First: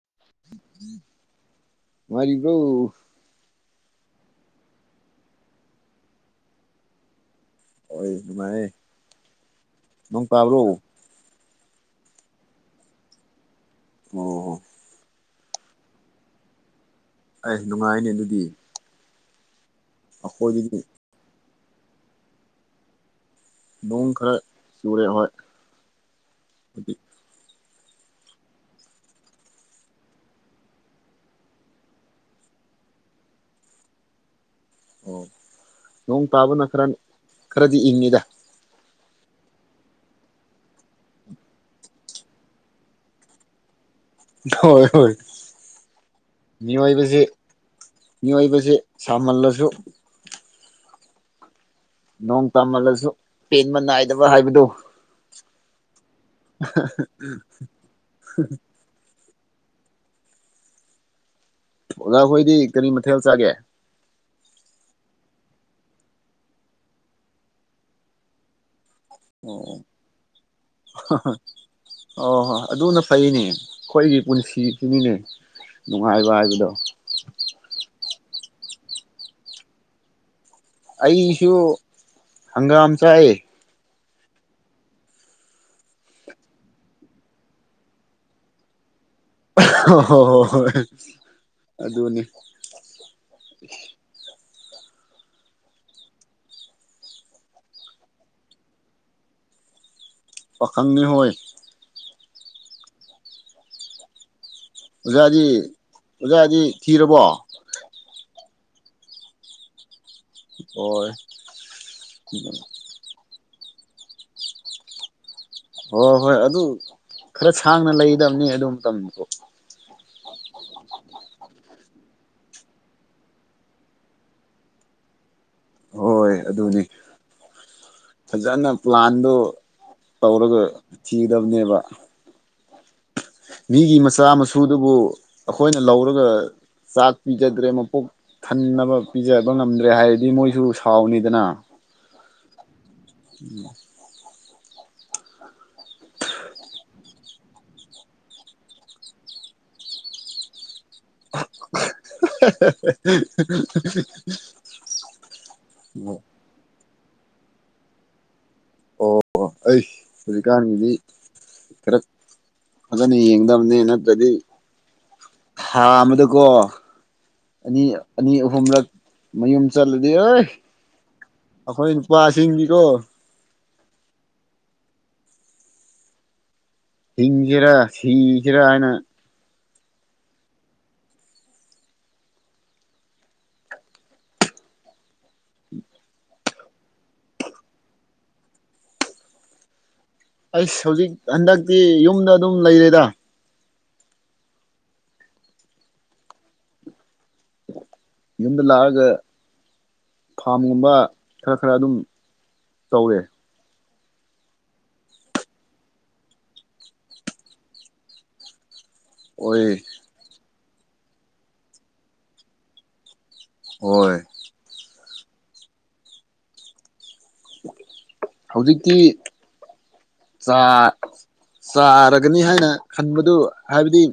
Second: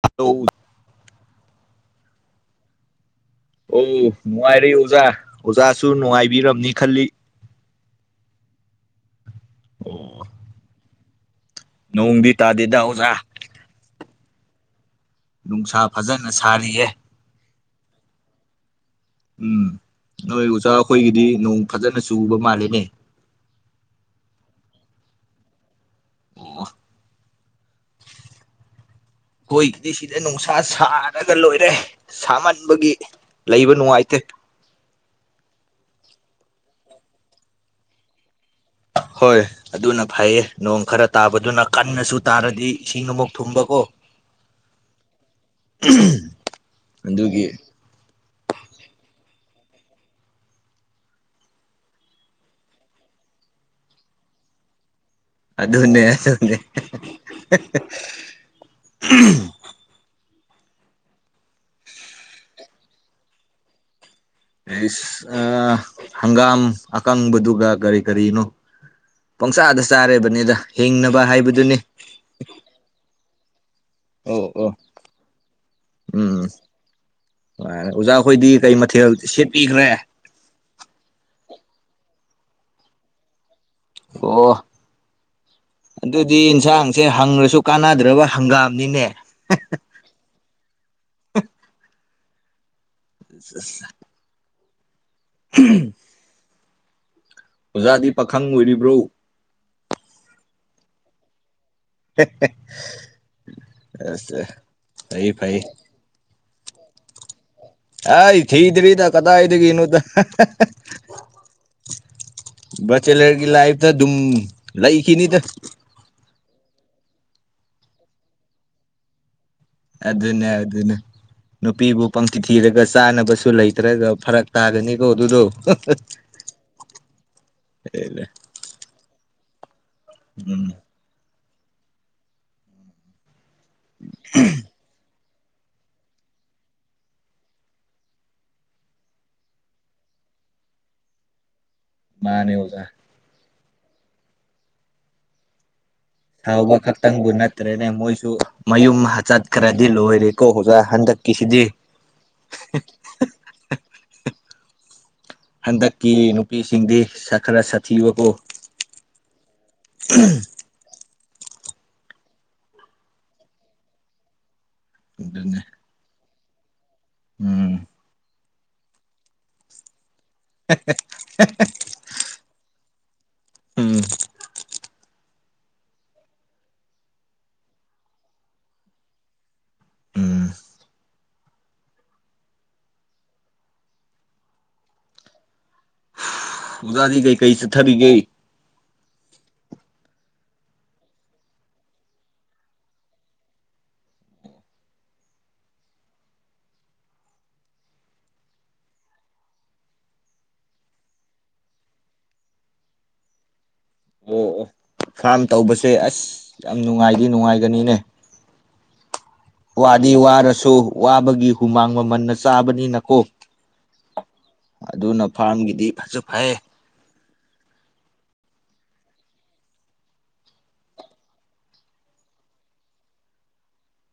ꯍ [unintelligible] ꯅꯨꯡꯉꯥꯢꯔꯤꯕꯣ ꯑꯣ ꯅꯨꯡꯉꯥꯏꯔꯤ ꯑꯣꯖꯥ ꯑꯣꯖꯥꯁꯨ ꯅꯨꯡꯉꯥꯏꯕꯤꯔꯝꯅꯤ ꯈꯜꯂꯤ ꯍꯣꯏ ꯅꯨꯡꯉꯥꯏꯔꯤ ꯑꯣ ꯅꯣꯡ ꯇꯥꯕ꯭ꯔꯣ ꯅꯣꯡꯗꯤ ꯇꯥꯗꯦꯗ ꯑꯣꯖꯥ ꯑꯣ ꯅꯨꯡꯁꯥ ꯐꯖꯅ ꯁꯥꯔꯤꯌꯦ ꯑꯩꯁ ꯅꯨꯡꯉꯥꯏꯅꯤ ꯑꯗꯨꯗꯤ ꯎꯝ ꯅꯣꯏ ꯑꯣꯖꯥ ꯑꯩꯈꯣꯏꯗꯗꯤ ꯑꯩꯈꯣꯏꯒꯤꯗꯤ ꯅꯣꯡ ꯐꯖꯅ ꯆꯨꯕ ꯃꯥꯜꯂꯤꯅꯦ ꯅꯣꯡ ꯈꯔ ꯆꯨꯔꯦ ꯍꯣꯏ ꯑꯣ ꯑꯩꯈꯣꯏꯒꯤꯗꯤ ꯁꯤꯗ ꯅꯨꯡꯁꯥ ꯁꯥꯔꯒ ꯂꯣꯏꯔꯦ ꯁꯥꯃꯟꯕꯒꯤ ꯂꯩꯕ ꯅꯨꯡꯉꯥꯏꯇꯦ ꯑꯣ ꯅꯣꯡ ꯇꯥꯕꯅ ꯈꯔ ꯈꯔꯗꯤ ꯏꯪꯉꯤꯗ ꯍꯣꯏ ꯑꯗꯨꯅ ꯐꯩꯌꯦ ꯅꯣꯡ ꯈꯔ ꯇꯥꯕꯗꯨꯅ ꯀꯟꯅꯁꯨ ꯇꯥꯔꯗꯤ ꯏꯁꯤꯡ ꯑꯃꯨꯛ ꯊꯨꯝꯕꯀꯣ ꯍꯣꯏ ꯍꯣꯏ ꯃꯤꯑꯣꯏꯕꯁꯦ ꯑꯗꯨꯒꯤ ꯃꯤꯑꯣꯏꯕꯁꯤ ꯁꯥꯃꯜꯂꯁꯨ ꯅꯣꯡ ꯇꯥꯃꯜꯂꯁꯨ ꯄꯦꯟꯕ ꯅꯥꯏꯗꯕ ꯍꯥꯏꯕꯗꯨ ꯑꯗꯨꯅꯦ ꯑꯗꯨꯅꯦ [unintelligible] ꯑꯣꯖꯥꯈꯣꯏꯗꯤ ꯀꯔꯤ ꯃꯊꯦꯜ ꯆꯥꯒꯦ ꯍꯪꯒꯥꯝ ꯑꯀꯪꯕꯗꯨꯒ ꯀꯔꯤ ꯀꯔꯤꯅꯣ ꯑꯣ ꯄꯪꯆꯥꯥꯗ ꯆꯥꯔꯦꯕꯅꯤꯗ ꯍꯤꯡꯅꯕ ꯍꯥꯏꯕꯗꯨꯅꯤ ꯑꯗꯨꯅ ꯐꯩꯅꯦ ꯑꯩꯈꯣꯏꯒꯤ ꯑꯣ ꯑꯣ ꯄꯨꯟꯁꯤꯁꯤꯅꯤꯅꯦ ꯅꯨꯡꯉꯥꯏꯕ ꯎꯝ ꯍꯥꯏꯕꯗꯣ ꯑꯣꯖꯥꯈꯣꯏꯗꯤ ꯀꯩ ꯃꯊꯦꯜ ꯁꯦꯠꯄꯤꯈ꯭ꯔꯦ ꯑꯩꯁꯨ ꯍꯪꯒꯥꯝ ꯆꯥꯏꯑꯦ ꯑꯣ ꯑꯗꯨꯗꯤ ꯌꯦꯟꯁꯥꯡꯁꯦ ꯍꯪꯉꯁꯨ ꯀꯥꯟꯅꯗ꯭ꯔꯕ ꯍꯪꯒꯥꯝꯅꯤꯅꯦ ꯑꯗꯨꯅꯤ [unintelligible] ꯀꯤ [unintelligible] ꯑꯣꯖꯥꯗꯤ ꯄꯥꯈꯪ ꯑꯣꯏꯔꯤꯕ꯭ꯔꯣ ꯄꯥꯈꯪꯅꯦ ꯑꯁꯦ [unintelligible] ꯑꯣꯖꯥꯗꯤ ꯑꯣꯖꯥꯗꯤ ꯊꯤꯔꯕꯣ ꯊꯤꯗꯔꯤꯗ ꯀꯗꯥꯏꯗꯒꯤꯅꫭꯗ ꯑꯣ [unintelligible] ꯕꯦꯆꯦꯂꯔꯒꯤ ꯂꯥꯏꯐꯇ ꯑꯗꯨꯝ ꯂꯩꯈꯤꯅꯤꯗ ꯍꯣꯏ ꯍꯣꯏ ꯑꯗꯨ ꯈꯔ ꯁꯥꯡꯅ ꯂꯩꯒꯗꯕꯅꯤ ꯑꯗꯨ ꯃꯇꯝꯗꯣ ꯑꯗꯨꯅꯦ ꯑꯗꯨꯅꯦ ꯅꯨꯄꯤꯕꯨ ꯄꯪꯇꯤ ꯊꯤꯔꯒ ꯆꯥꯅꯕꯁꯨ ꯂꯩꯇ꯭ꯔꯒ ꯐꯔꯛ ꯇꯥꯒꯅꯤꯀꯣ ꯑꯗꯨꯗꯣ ꯍꯣꯏ ꯑꯗꯨꯅꯤ ꯐꯖꯅ ꯄ꯭ꯂꯥꯟꯗꯣ ꯎꯝ ꯇꯧꯔꯒ ꯊꯤꯒꯗꯕꯅꯦꯕ ꯃꯤꯒꯤ ꯃꯆꯥ ꯃꯁꯨꯗꯨꯕꯨ ꯑꯩꯈꯣꯏꯅ ꯂꯧꯔꯒ ꯆꯥꯛ ꯄꯤꯖꯗ꯭ꯔꯦ ꯃꯄꯨꯛ ꯊꯟꯅꯕ ꯄꯤꯖꯕ ꯉꯝꯗ꯭ꯔꯦ ꯍꯥꯏꯔꯗꯤ ꯃꯣꯏꯁꯨ ꯁꯥꯎꯅꯤꯗꯅ ꯃꯥꯅꯦ ꯑꫭꯖꯥ ꯏ [unintelligible] ꯁꯥꯎꯕ ꯈꯛꯇꯪꯕꯨ ꯅꯠꯇ꯭ꯔꯦꯅꯦ ꯃꯣꯏꯁꯨ ꯃꯌꯨꯝ ꯆꯠꯈ꯭ꯔꯗꯤ ꯂꯣꯏꯔꯦꯀꯣ ꯑꯣꯖꯥ ꯀꯁꯤꯗꯤ [unintelligible] [unintelligible] ꯍꯟꯗꯛꯀꯤ ꯅꯨꯄꯤꯁꯤꯡꯗꯤ ꯈꯔ ꯁꯥꯊꯤꯕꯀꯣ ꯑꯣ ꯑꯩ ꯍꯧꯖꯤꯛꯀꯥꯟꯒꯤꯗꯤ [unintelligible] ꯐꯖꯅ ꯌꯦꯡꯒꯗꯕꯅꯤ ꯅꯠꯇ꯭ꯔꯗꯤ ꯑꯗꯨꯅꯦ [unintelligible] ꯊꯥ ꯑꯃꯗꯀꯣ ꯎꯝ ꯑꯅꯤ ꯑꯅꯤ ꯑꯍꯨꯝꯂꯛ ꯃꯌꯨꯝ ꯆꯠꯂꯗꯤ ꯍꯣꯏ ꯑꯩꯈꯣꯏ ꯅꯨꯄꯥꯁꯤꯡꯗꯤꯀꯣ ꯎꯝ [unintelligible] ꯍꯤꯡꯖꯤꯔꯥ ꯁꯤꯁꯤꯔꯥ ꯍꯥꯏꯅ ꯎꯝ [unintelligible] ꯑꫭꯖꯥꯗꯤ ꯀꯩ ꯀꯩ ꯆꯠꯊꯔꯤꯒꯦ ꯍꯧꯖꯤꯛ ꯍꯟꯗꯛꯇꯤ ꯌꯨꯝꯗ ꯑꯗꯨꯝ ꯂꯩꯔꯦꯗ ꯌꯨꯝꯗ ꯂꯥꯛꯑꯒ ꯐꯥꯝꯒꯨꯝꯕ ꯈꯔ ꯈꯔ ꯑꯗꯨꯝ ꯇꯧꯔꯦ ꯑꯣ ꯑꯣ ꯐꯥꯝ ꯇꯧꯕꯁꯦ ꯑꯁ ꯌꯥꯝ ꯅꯨꯡꯉꯥꯏꯗꯤ ꯅꯨꯡꯉꯥꯏꯒꯅꯤꯅꯦ ꯑꯣꯏ ꯋꯥꯗꯤ ꯋꯥꯔꯁꯨ ꯋꯥꯕꯒꯤ ꯍꯨꯃꯥꯡ ꯃꯃꯟꯅ ꯆꯥꯕꯅꯤꯅꯀꯣ ꯍꯣꯏ ꯑꯗꯨꯅ ꯐꯥꯔꯝꯒꯤꯗꯤ ꯐꯁꯨ ꯐꯩ ꯍꯧꯖꯤꯛꯇꯤ ꯆꯥ ꯆꯥꯔꯒꯅꯤ ꯍꯥꯏꯅ ꯈꯟꯕꯗꯨ ꯍꯥꯏꯕꯗꯤ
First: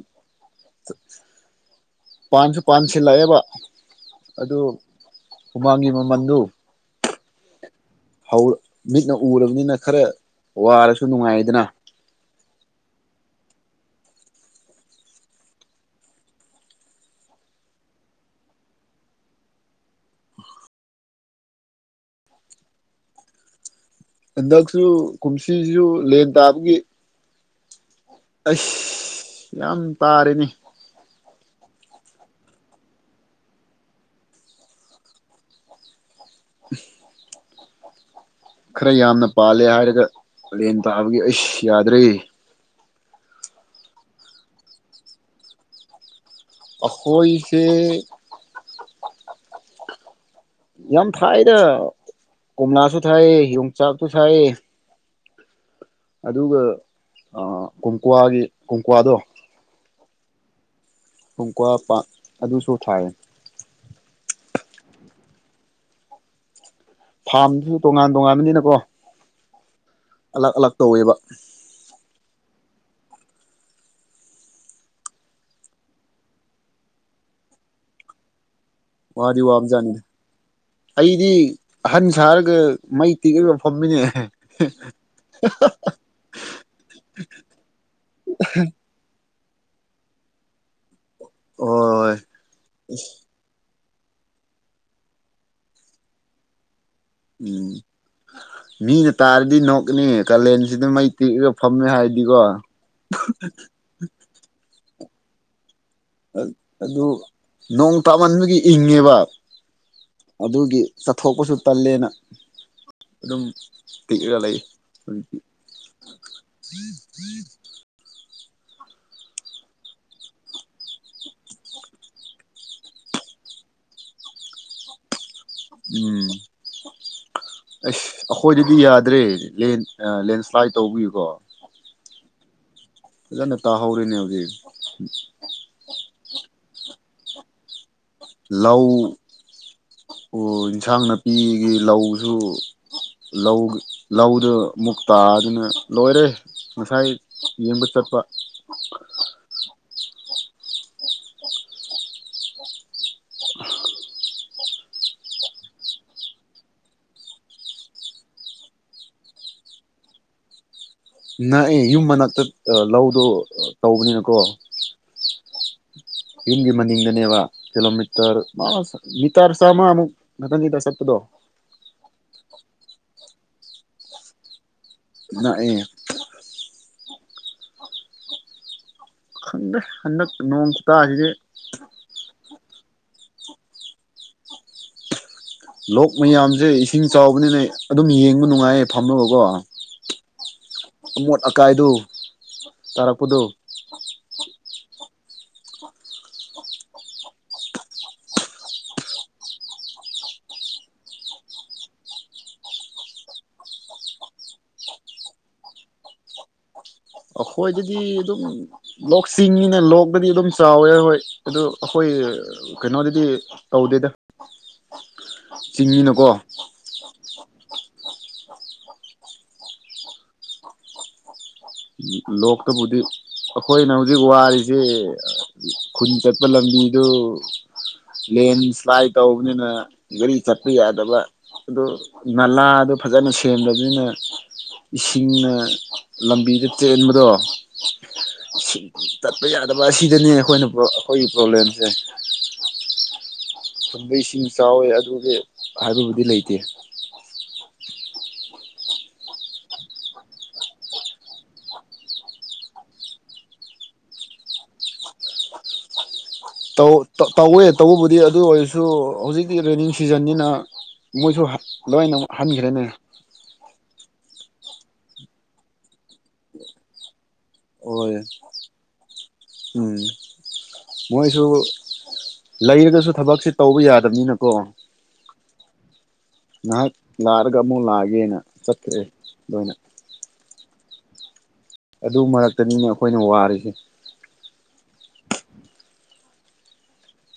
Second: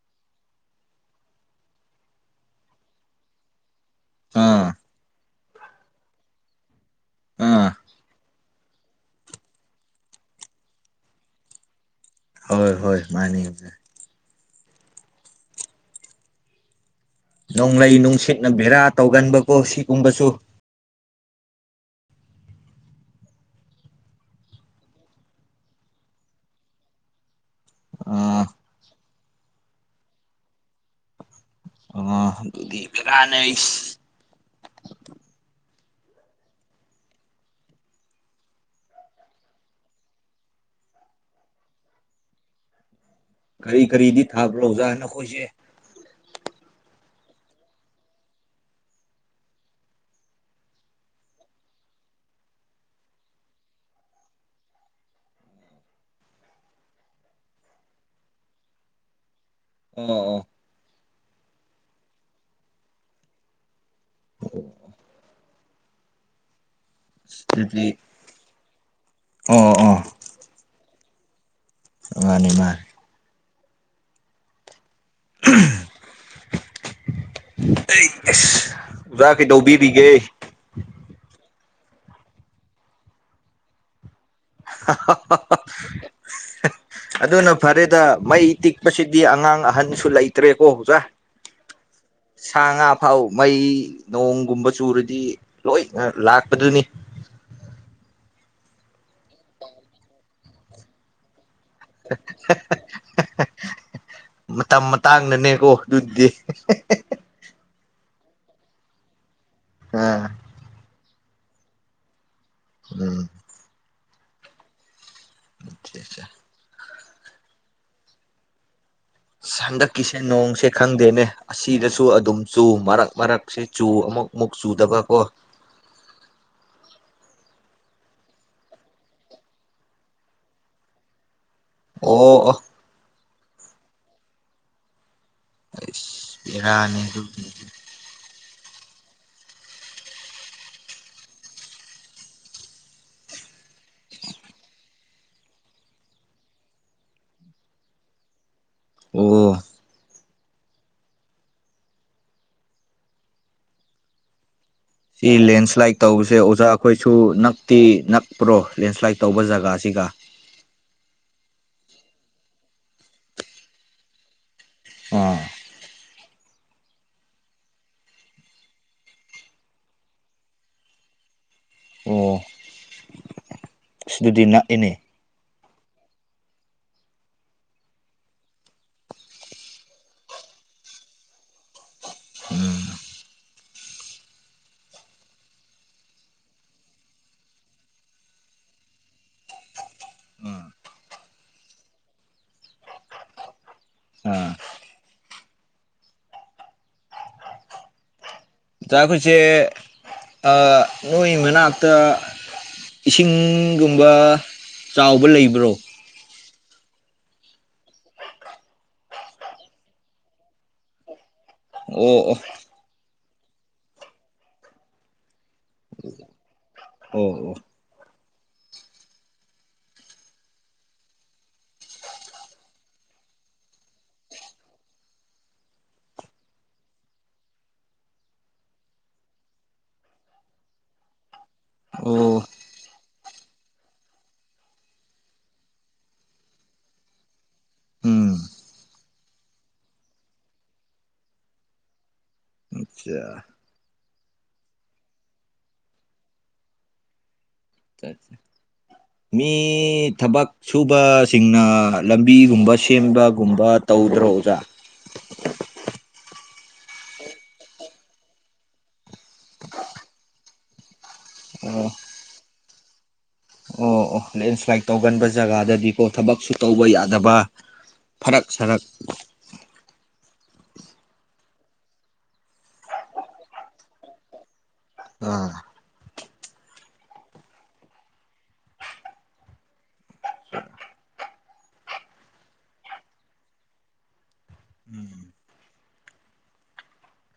ꯄꯥꯟꯁꯨ ꯄꯥꯟ ꯁꯤꯜꯂꯛꯑꯦꯕ ꯑꯗꯨ ꯑꯥ ꯍꯨꯃꯥꯡꯒꯤ ꯃꯃꯟꯗꯨ ꯑꯥ ꯃꯤꯠꯅ ꯎꯔꯕꯅꯤꯅ ꯈꯔ ꯋꯥꯔꯁꯨ ꯅꯨꯡꯉꯥꯏꯌꯦꯗꯅ ꯍꯣꯏ ꯍꯣꯏ ꯃꯥꯅꯤ ꯑꯣꯖꯥ ꯅꯣꯡꯂꯩ ꯅꯨꯡꯁꯤꯠꯅ ꯕꯦꯔꯥ ꯇꯧꯒꯟꯕꯀꯣ ꯁꯤꯒꯨꯝꯕꯁꯨ ꯍꯟꯗꯛꯁꯨ ꯀꯨꯝꯁꯤꯁꯤꯁꯨ ꯂꯦꯟ ꯇꯥꯕꯒꯤ ꯑ ꯑꯩꯁ ꯌꯥꯝ ꯇꯥꯔꯦꯅꯦ ꯑꯣ ꯑꯗꯨꯗꯤ ꯀꯗꯥꯏꯗꯒꯤ ꯑꯁ ꯎ [inaudible] ꯈꯔ ꯌꯥꯝꯅ ꯄꯥꯜꯂꯦ ꯍꯥꯏꯔꯒ ꯂꯦꯟ ꯇꯥꯕꯒꯤ ꯑꯩꯁ ꯌꯥꯗ꯭ꯔꯦ ꯀꯔꯤ ꯀꯔꯤꯗꯤ ꯊꯥꯕ꯭ꯔꯣ ꯑꯣꯖꯥ ꯅꯈꯣꯏꯁꯦ ꯑꯈꯣꯏꯁꯦ ꯌꯥꯝ ꯊꯥꯏꯗ ꯀꯣꯝꯂꯥꯁꯨ ꯊꯥꯏ ꯌꯣꯡꯆꯥꯛꯁꯨ ꯊꯥꯏ ꯑꯗꯨꯒ ꯀꯣꯝꯀ꯭ꯋꯥꯒꯤ ꯀꯣꯝꯀ꯭ꯋꯥꯗꯣ ꯑꯣ ꯑꯣ ꯀꯣꯝꯀ꯭ꯋꯥ ꯄꯥꯟ ꯑꯗꯨꯁꯨ ꯊꯥꯏꯌꯦ ꯑꯣ [inaudible] ꯐꯥꯔꯝꯗꯨꯁꯨ ꯇꯣꯉꯥꯟ ꯇꯣꯉꯥꯟꯕꯅꯤꯅꯀꯣ ꯑꯥ ꯑꯥ ꯑꯂꯛ ꯑꯂꯛ ꯇꯧꯋꯦꯕ ꯃꯥꯅꯤ ꯃꯥꯅꯤ ꯑꯩ [unintelligible] ꯋꯥꯗꯤ ꯋꯥꯕꯖꯥꯠꯅꯤ ꯑꯩꯗꯤ ꯑꯍꯟ ꯁꯥꯔꯒ ꯃꯩ ꯇꯤꯛꯑꯒ ꯐꯝꯃꯤꯅꯦ ꯑꯗꯨꯅ ꯐꯔꯦꯗ ꯃꯩ ꯇꯤꯛ ꯃꯁꯤꯗꯤ ꯑꯉꯥꯡ ꯑꯍꯟꯁꯨ ꯂꯩꯇ꯭ꯔꯦꯀꯣ ꯑꯣꯖꯥ ꯍꯣꯏ ꯁꯥ ꯉꯥ ꯐꯥꯎ ꯃꯩ ꯅꯣꯡꯒꯨꯝꯕ ꯆꯨꯔꯗꯤ ꯂꯣꯏꯅ ꯂꯥꯛꯄꯗꯨꯅꯤ ꯎꯝ ꯃꯤꯅ ꯇꯥꯔꯗꯤ ꯅꯣꯛꯀꯅꯤ ꯀꯥꯂꯦꯟꯁꯤꯗ ꯃꯩ ꯇꯤꯛꯑꯒ ꯐꯝꯃꯦ ꯍꯥꯏꯔꯗꯤꯀꯣ ꯃꯇꯝ ꯃꯇꯥꯡꯅꯅꯦꯀꯣ ꯑꯗꯨꯗꯤ ꯑꯗꯨ ꯅꯣꯡ ꯇꯥꯃꯟꯕꯒꯤ ꯏꯪꯉꯦꯕ ꯑꯥ ꯑꯗꯨꯒꯤ ꯊꯣꯛꯄꯁꯨ ꯇꯜꯂꯦꯅ ꯎꯝ ꯑꯗꯨꯝ ꯇꯤꯛꯑꯒ ꯂꯩ ꯍꯟꯗꯛꯀꯤꯁꯦ ꯅꯣꯡꯁꯦ ꯈꯪꯗꯦꯅꯦ ꯑꯁꯤꯗꯁꯨ ꯑꯗꯨꯝ ꯆꯨ ꯃꯔꯛ ꯃꯔꯛꯁꯤ ꯆꯨ ꯑꯃꯨꯛ ꯃꯨꯛ ꯆꯨꯗꯕꯀꯣ ꯎꯝ ꯑꯁ ꯑꯩꯈꯣꯏꯗꯗꯤ ꯌꯥꯗ꯭ꯔꯦ ꯂꯦꯟꯁ ꯂꯦꯟꯁ꯭ꯂꯥꯏꯠ ꯇꯧꯕꯒꯤꯀꯣ ꯑꯣ ꯑꯣ ꯐꯖꯅ ꯇꯥꯍꯧꯔꯤꯅꯦ ꯍꯧꯖꯤꯛ ꯑꯥꯁ ꯕꯦꯔꯅꯤ ꯑꯗꯨ ꯂꯧ ꯏꯟꯁꯥꯡ ꯅꯥꯄꯤꯒꯤ ꯂꯧꯁꯨ ꯂꯧ ꯂꯧꯗ ꯑꯃꯨꯛ ꯇꯥꯗꯨꯅ ꯂꯣꯏꯔꯦ ꯉꯁꯥꯏ ꯌꯦꯡꯕ ꯆꯠꯄ ꯑꯣ ꯁꯤ ꯂꯦꯟꯁ꯭ꯂꯥꯏꯠ ꯇꯧꯕꯁꯦ ꯑꯣꯖꯥ ꯑꯩꯈꯣꯏꯁꯨ ꯅꯛꯇꯤ ꯅꯛꯄ꯭ꯔꯣ ꯂꯦꯟꯁ꯭ꯂꯥꯏꯠ ꯇꯧꯕ ꯖꯒꯥꯁꯤꯒ ꯅꯛꯑꯦ ꯌꯨꯝ ꯃꯅꯥꯛꯇ ꯂꯧꯗꯣ ꯇꯧꯕꯅꯤꯅꯀꯣ ꯑꯥ ꯌꯨꯝꯒꯤ ꯃꯅꯤꯡꯗꯅꯦꯕ ꯀꯤꯂꯣꯃꯤꯇꯔ ꯑꯁ ꯃꯤꯇꯥꯔ ꯆꯝꯃꯥꯃꯨꯛ ꯅꯥꯊꯪꯒꯤꯗ ꯆꯠꯄꯗꯣ ꯑꯣ ꯏꯁ ꯑꯗꯨꯗꯤ ꯅꯛꯏꯅꯦ ꯅꯛꯑꯦ ꯈꯪꯗꯦ ꯍꯟꯗꯛ ꯅꯣꯡ ꯈꯨꯇꯥꯁꯤꯗꯤ ꯂꯣꯛ ꯃꯌꯥꯝꯁꯦ ꯏꯁꯤꯡ ꯆꯥꯎꯕꯅꯤꯅ ꯑꯗꯨꯝ ꯌꯦꯡꯕ ꯅꯨꯡꯉꯥꯏꯌꯦ ꯐꯝꯃꯒꯀꯣ ꯑꯥ ꯑꯃꯣꯠ ꯑꯀꯥꯏꯗꯨ ꯇꯥꯔꯛꯄꯗꯨ ꯑ ꯇꯥꯒꯨꯏꯁꯦ ꯑꯥ ꯅꯣꯏ ꯃꯅꯥꯛꯇ ꯏꯁꯤꯡꯒꯨꯝꯕ ꯆꯥꯎꯕ ꯂꯩꯕ꯭ꯔꯣ ꯑꯩꯈꯣꯏꯗꯗꯤ ꯑꯗꯨꯝ ꯂꯣꯛ ꯆꯤꯡꯅꯤꯅ ꯂꯣꯛꯇꯗꯤ ꯑꯗꯨꯝ ꯆꯥꯎꯋꯦ ꯑꯩꯈꯣꯏ ꯑꯗꯨ ꯑꯩꯈꯣꯏ ꯑꯣ ꯑꯣ ꯀꯩꯅꯣꯗꯗꯤ ꯇꯧꯗꯦꯗ ꯆꯤꯡꯅꯤꯅꯀꯣ ꯑꯣ ꯑꯣ ꯂꯣꯛꯇꯕꯨꯗꯤ ꯑꯩꯈꯣꯏꯅ ꯍꯧꯖꯤꯛ ꯋꯥꯔꯤꯖꯦ ꯈꯨꯟ ꯆꯠꯄ ꯂꯝꯕꯤꯗꯣ ꯂꯦꯟ ꯁ꯭ꯂꯥꯏꯠ ꯇꯧꯕꯅꯤꯅ ꯒꯥꯔꯤ ꯆꯠꯄ ꯌꯥꯗꯕ ꯑꯗꯨ ꯑꯣ ꯅꯂꯗꯨ ꯐꯖꯅ ꯁꯦꯝꯗꯕꯅꯤꯅ ꯏꯁꯤꯡꯅ ꯂꯝꯕꯤ ꯖꯤꯞ ꯆꯦꯟꯕꯗꯣ ꯎꯝ ꯁꯤꯡ ꯇꯠꯄ ꯌꯥꯗꯕ ꯑꯁꯤꯗꯅꯦ ꯑꯩꯈꯣꯏꯅ ꯑꯩꯈꯣꯏꯒꯤ ꯄ꯭ꯔꯣꯕ꯭ꯂꯦꯝꯁꯦ ꯆꯥ ꯈꯨꯟꯗ ꯏꯁꯤꯡ ꯆꯥꯎꯋꯦ ꯑꯗꯨꯒꯤ ꯍꯥꯏꯕꯕꯨꯗꯤ ꯂꯩꯇꯦ ꯃꯤ ꯊꯕꯛ ꯁꯨꯕꯁꯤꯡꯅ ꯂꯝꯕꯤꯒꯨꯝꯕ ꯁꯦꯝꯕꯒꯨꯝꯕ ꯇꯧꯗ꯭ꯔꯣ ꯑꯣꯖꯥ ꯇꯧ ꯇꯧꯋꯦ ꯇꯧꯕꯕꯨꯗꯤ ꯑꯗꯨ ꯑꯣꯏꯔꯁꯨ ꯍꯧꯖꯤꯛꯀꯤ ꯔꯦꯅꯤꯡ ꯁꯤꯖꯟꯅꯤꯅ ꯃꯣꯏꯁꯨ ꯍꯟ ꯑꯣ ꯂꯣꯏꯅ ꯍꯟꯈ꯭ꯔꯦꯅꯦ ꯑꯣ ꯑꯣ ꯂꯦꯟꯁ꯭ꯂꯥꯏꯠ ꯇꯧꯒꯟꯕ ꯖꯒꯥꯗꯗꯤ [unintelligible] ꯊꯕꯛꯁꯨ ꯇꯧꯕ ꯌꯥꯗꯕ ꯍꯣꯏ ꯐꯔꯛ ꯁꯔꯛ ꯎꯝ ꯃꯣꯏꯁꯨ ꯂꯩꯔꯒꯁꯨ ꯊꯕꯛꯁꯦ ꯇꯧꯕ ꯌꯥꯗꯕꯅꯤꯅꯀꯣ ꯑꯥ ꯉꯍꯥꯛ ꯂꯥꯛꯑꯒ ꯑꯃꯨꯛ ꯂꯥꯛꯑꯒꯦꯅ ꯆꯠꯈ꯭ꯔꯦ ꯑꯗꯨꯅ [unintelligible] [inaudible] ꯑꯗꯨ ꯃꯔꯛꯇꯅꯤꯅꯦ ꯑꯩꯈꯣꯏꯅ ꯋꯥꯔꯤꯁꯦ ꯎꯝ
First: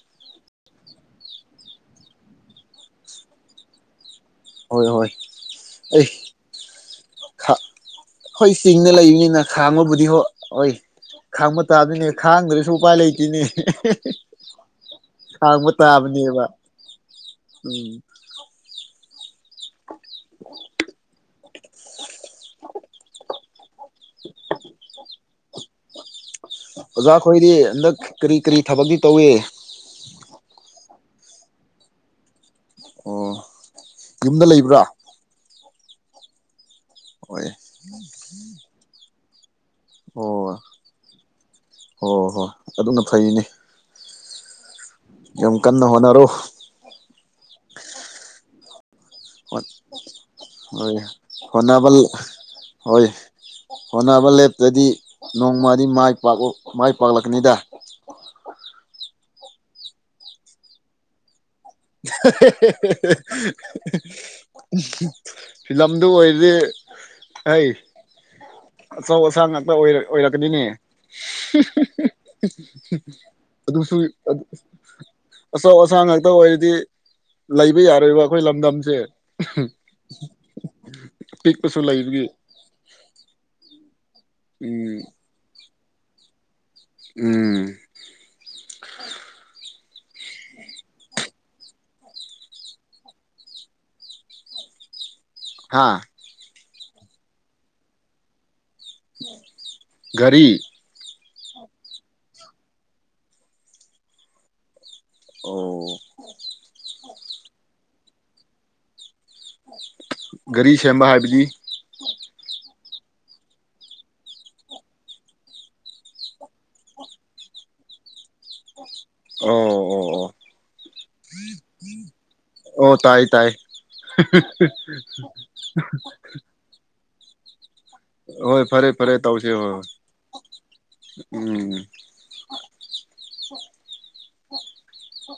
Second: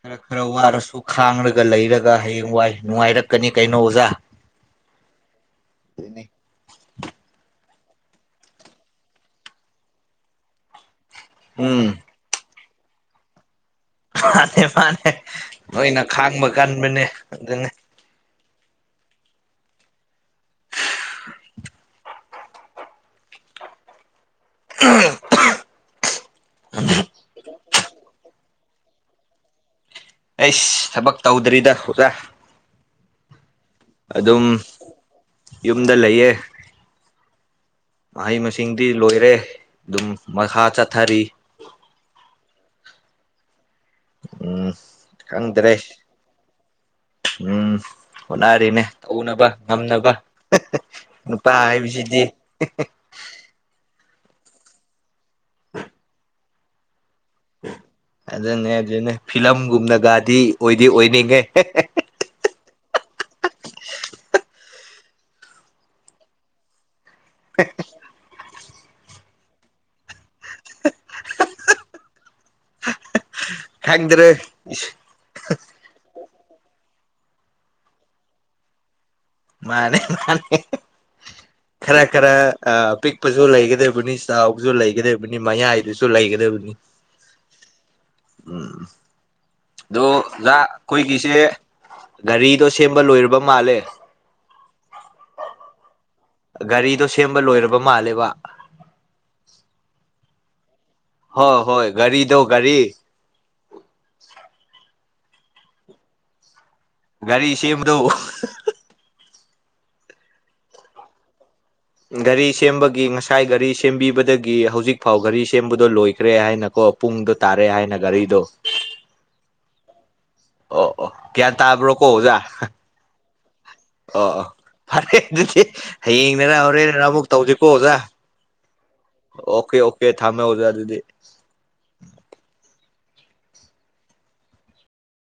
ꯈꯔ ꯈꯔ ꯋꯥꯔꯁꯨ ꯈꯥꯡꯔꯒ ꯂꯩꯔꯒ ꯍꯌꯦꯡ ꯋꯥꯏ ꯅꯨꯡꯉꯥꯏꯔꯛꯀꯅꯤ ꯀꯩꯅꯣ ꯑꯣꯖꯥ ꯍꯣꯏ ꯍꯣꯏ ꯑꯦ ꯍꯣꯏ ꯆꯤꯡꯅ ꯂꯩꯕꯅꯤꯅ ꯈꯥꯡꯉꯕꯨꯗꯤ ꯍꯣ ꯍꯣꯏ ꯈꯥꯡꯕ ꯎꯝ ꯇꯥꯕꯗꯅꯤꯅꯦ ꯈꯥꯡꯗ꯭ꯔꯁꯨ ꯎꯄꯥꯏ ꯂꯩꯇꯦꯅꯦ ꯃꯥꯅꯦ ꯃꯥꯅꯦ ꯈꯥꯡꯕ ꯂꯣꯏꯅ ꯇꯥꯕꯅꯦꯕ ꯈꯥꯡꯕ ꯀꯟꯕꯅꯦ ꯑꯗꯨꯅꯤ ꯎꯝ [inaudible] ꯑꯣꯖꯥꯈꯣꯏꯗꯤ ꯍꯟꯗꯛ ꯀꯔꯤ ꯀꯔꯤ ꯊꯕꯛꯇꯤ ꯇꯧꯏ ꯑꯩꯁ ꯊꯕꯛ ꯇꯧꯗ꯭ꯔꯤꯗ ꯑꯣꯖꯥ ꯑꯣ ꯑꯗꯨꯝ ꯌꯨꯝꯗ ꯂꯩꯕ꯭ꯔꯥ ꯌꯨꯝꯗ ꯂꯩꯌꯦ ꯍꯣꯢꯌꯦ ꯗꯤ ꯂꯣꯏꯔꯦ ꯑꯗꯨꯝ ꯃꯈꯥ ꯆꯠꯊꯔꯤ ꯍꯣꯏ ꯍꯣ ꯍꯣꯏ ꯑꯗꯨꯅ ꯐꯩꯅꯦ ꯎꯝ ꯌꯥꯝ ꯈꯪꯗ꯭ꯔꯦ ꯀꯟꯅ ꯍꯣꯠꯅꯔꯣ ꯎꯝ ꯍꯣꯠꯅꯔꯤꯅꯦ ꯇꯧꯅꯕ ꯉꯝꯅꯕ ꯍꯣꯏ ꯅꯨꯄꯥ ꯍꯣꯠꯅꯕ ꯍꯥꯏꯕꯁꯤꯗꯤ ꯍꯣꯏ ꯍꯣꯠꯅꯕ ꯂꯦꯞꯇꯔꯗꯤ ꯅꯣꯡꯃꯗꯤ ꯄꯥꯛ ꯃꯥꯏ ꯄꯥꯛꯂꯛꯀꯅꯤꯗ ꯑꯗꯨꯅꯦ ꯑꯗꯨꯅꯦ ꯐꯤꯂꯝꯒꯨꯝꯅꯒꯗꯤ ꯑꯣꯏꯗꯤ ꯑꯣꯏꯅꯤꯡꯉꯦ ꯐꯤꯂꯝꯗꯨ ꯑꯣꯏꯔꯦ ꯑꯩ ꯑꯆꯧ ꯑꯁꯥꯡ ꯉꯥꯛꯇ ꯑꯣꯏꯔꯛꯀꯅꯤꯅꯦ ꯑꯗꯨꯁꯨ ꯈꯪꯗ꯭ꯔꯦ ꯑꯆꯧ ꯑꯁꯥꯡ ꯉꯥꯛꯇ ꯑꯣꯏ ꯗꯤ ꯂꯩꯕ ꯌꯥꯔꯣꯏꯕ ꯑꯩꯈꯣꯏ ꯂꯝꯗꯝꯁꯦ ꯃꯥꯅꯦ ꯃꯥꯅꯦ ꯑꯄꯤꯛꯄꯁꯨ ꯈꯔ ꯂꯩꯕꯒꯤ ꯈꯔ ꯑꯥ ꯄꯤꯛꯄꯁꯨ ꯂꯩꯒꯗꯕꯅꯤ ꯆꯥꯎꯕꯁꯨ ꯎꯝ ꯂꯩꯒꯗꯕꯅꯤ ꯃꯌꯥꯏꯗꯨꯁꯨ ꯂꯩꯒꯗꯕꯅꯤ ꯎꯝ ꯎꯝ ꯑꯗꯣ ꯑꯣꯖꯥ ꯑꯩꯈꯣꯏꯒꯤꯁꯦ ꯒꯥꯔꯤꯗꯣ ꯁꯦꯝꯕ ꯂꯣꯏꯔꯕ ꯃꯥꯜꯂꯦ ꯍꯥꯥ ꯒꯥꯔꯤꯗꯣ ꯁꯦꯝꯕ ꯂꯣꯏꯔꯕ ꯃꯥꯜꯂꯦꯕ ꯀꯔꯤ ꯍꯣꯏ ꯍꯣꯏ ꯒꯥꯔꯤꯗꯣ ꯒꯥꯔꯤ ꯑꯣ ꯒꯥꯔꯤ ꯁꯦꯝꯕꯗꯣ ꯒꯥꯔꯤ ꯁꯦꯝꯕ ꯍꯥꯏꯕꯗꯤ ꯒꯥꯔꯤ ꯁꯦꯝꯕꯒꯤ ꯉꯁꯥꯏ ꯒꯥꯔꯤ ꯁꯦꯝꯕꯤꯕꯗꯒꯤ ꯍꯧꯖꯤꯛꯐꯥꯎ ꯒꯥꯔꯤ ꯁꯦꯝꯕꯗꯣ ꯂꯣꯏꯈ꯭ꯔꯦ ꯍꯥꯏꯅꯀꯣ ꯄꯨꯡꯗꯣ ꯇꯥꯔꯦ ꯍꯥꯏꯅ ꯒꯥꯔꯤꯗꯣ ꯑꯣ ꯑꯣ ꯑꯣ ꯑꯣ ꯀꯌꯥꯟ ꯇꯥꯕ꯭ꯔꯣ ꯀꯣ ꯑꯣꯖꯥ ꯑꯣ ꯑꯣ ꯇꯥꯏ ꯇꯥꯏ ꯑꯣ ꯑꯣ ꯐꯔꯦ ꯑꯗꯨꯗꯤ ꯍꯌꯦꯡꯗꯔ ꯍꯣꯔꯦꯟꯔ ꯑꯃꯨꯛ ꯇꯧꯁꯤꯀꯣ ꯑꯣꯖꯥ ꯍꯣꯏ ꯐꯔꯦ ꯐꯔꯦ ꯇꯧꯁꯦ ꯍꯣꯏ ꯑꯣꯀꯦ ꯍꯣꯏ ꯑꯣꯀꯦ ꯊꯥꯃꯦ ꯑꯣꯖꯥ ꯑꯗꯨꯗꯤ ꯎꯝ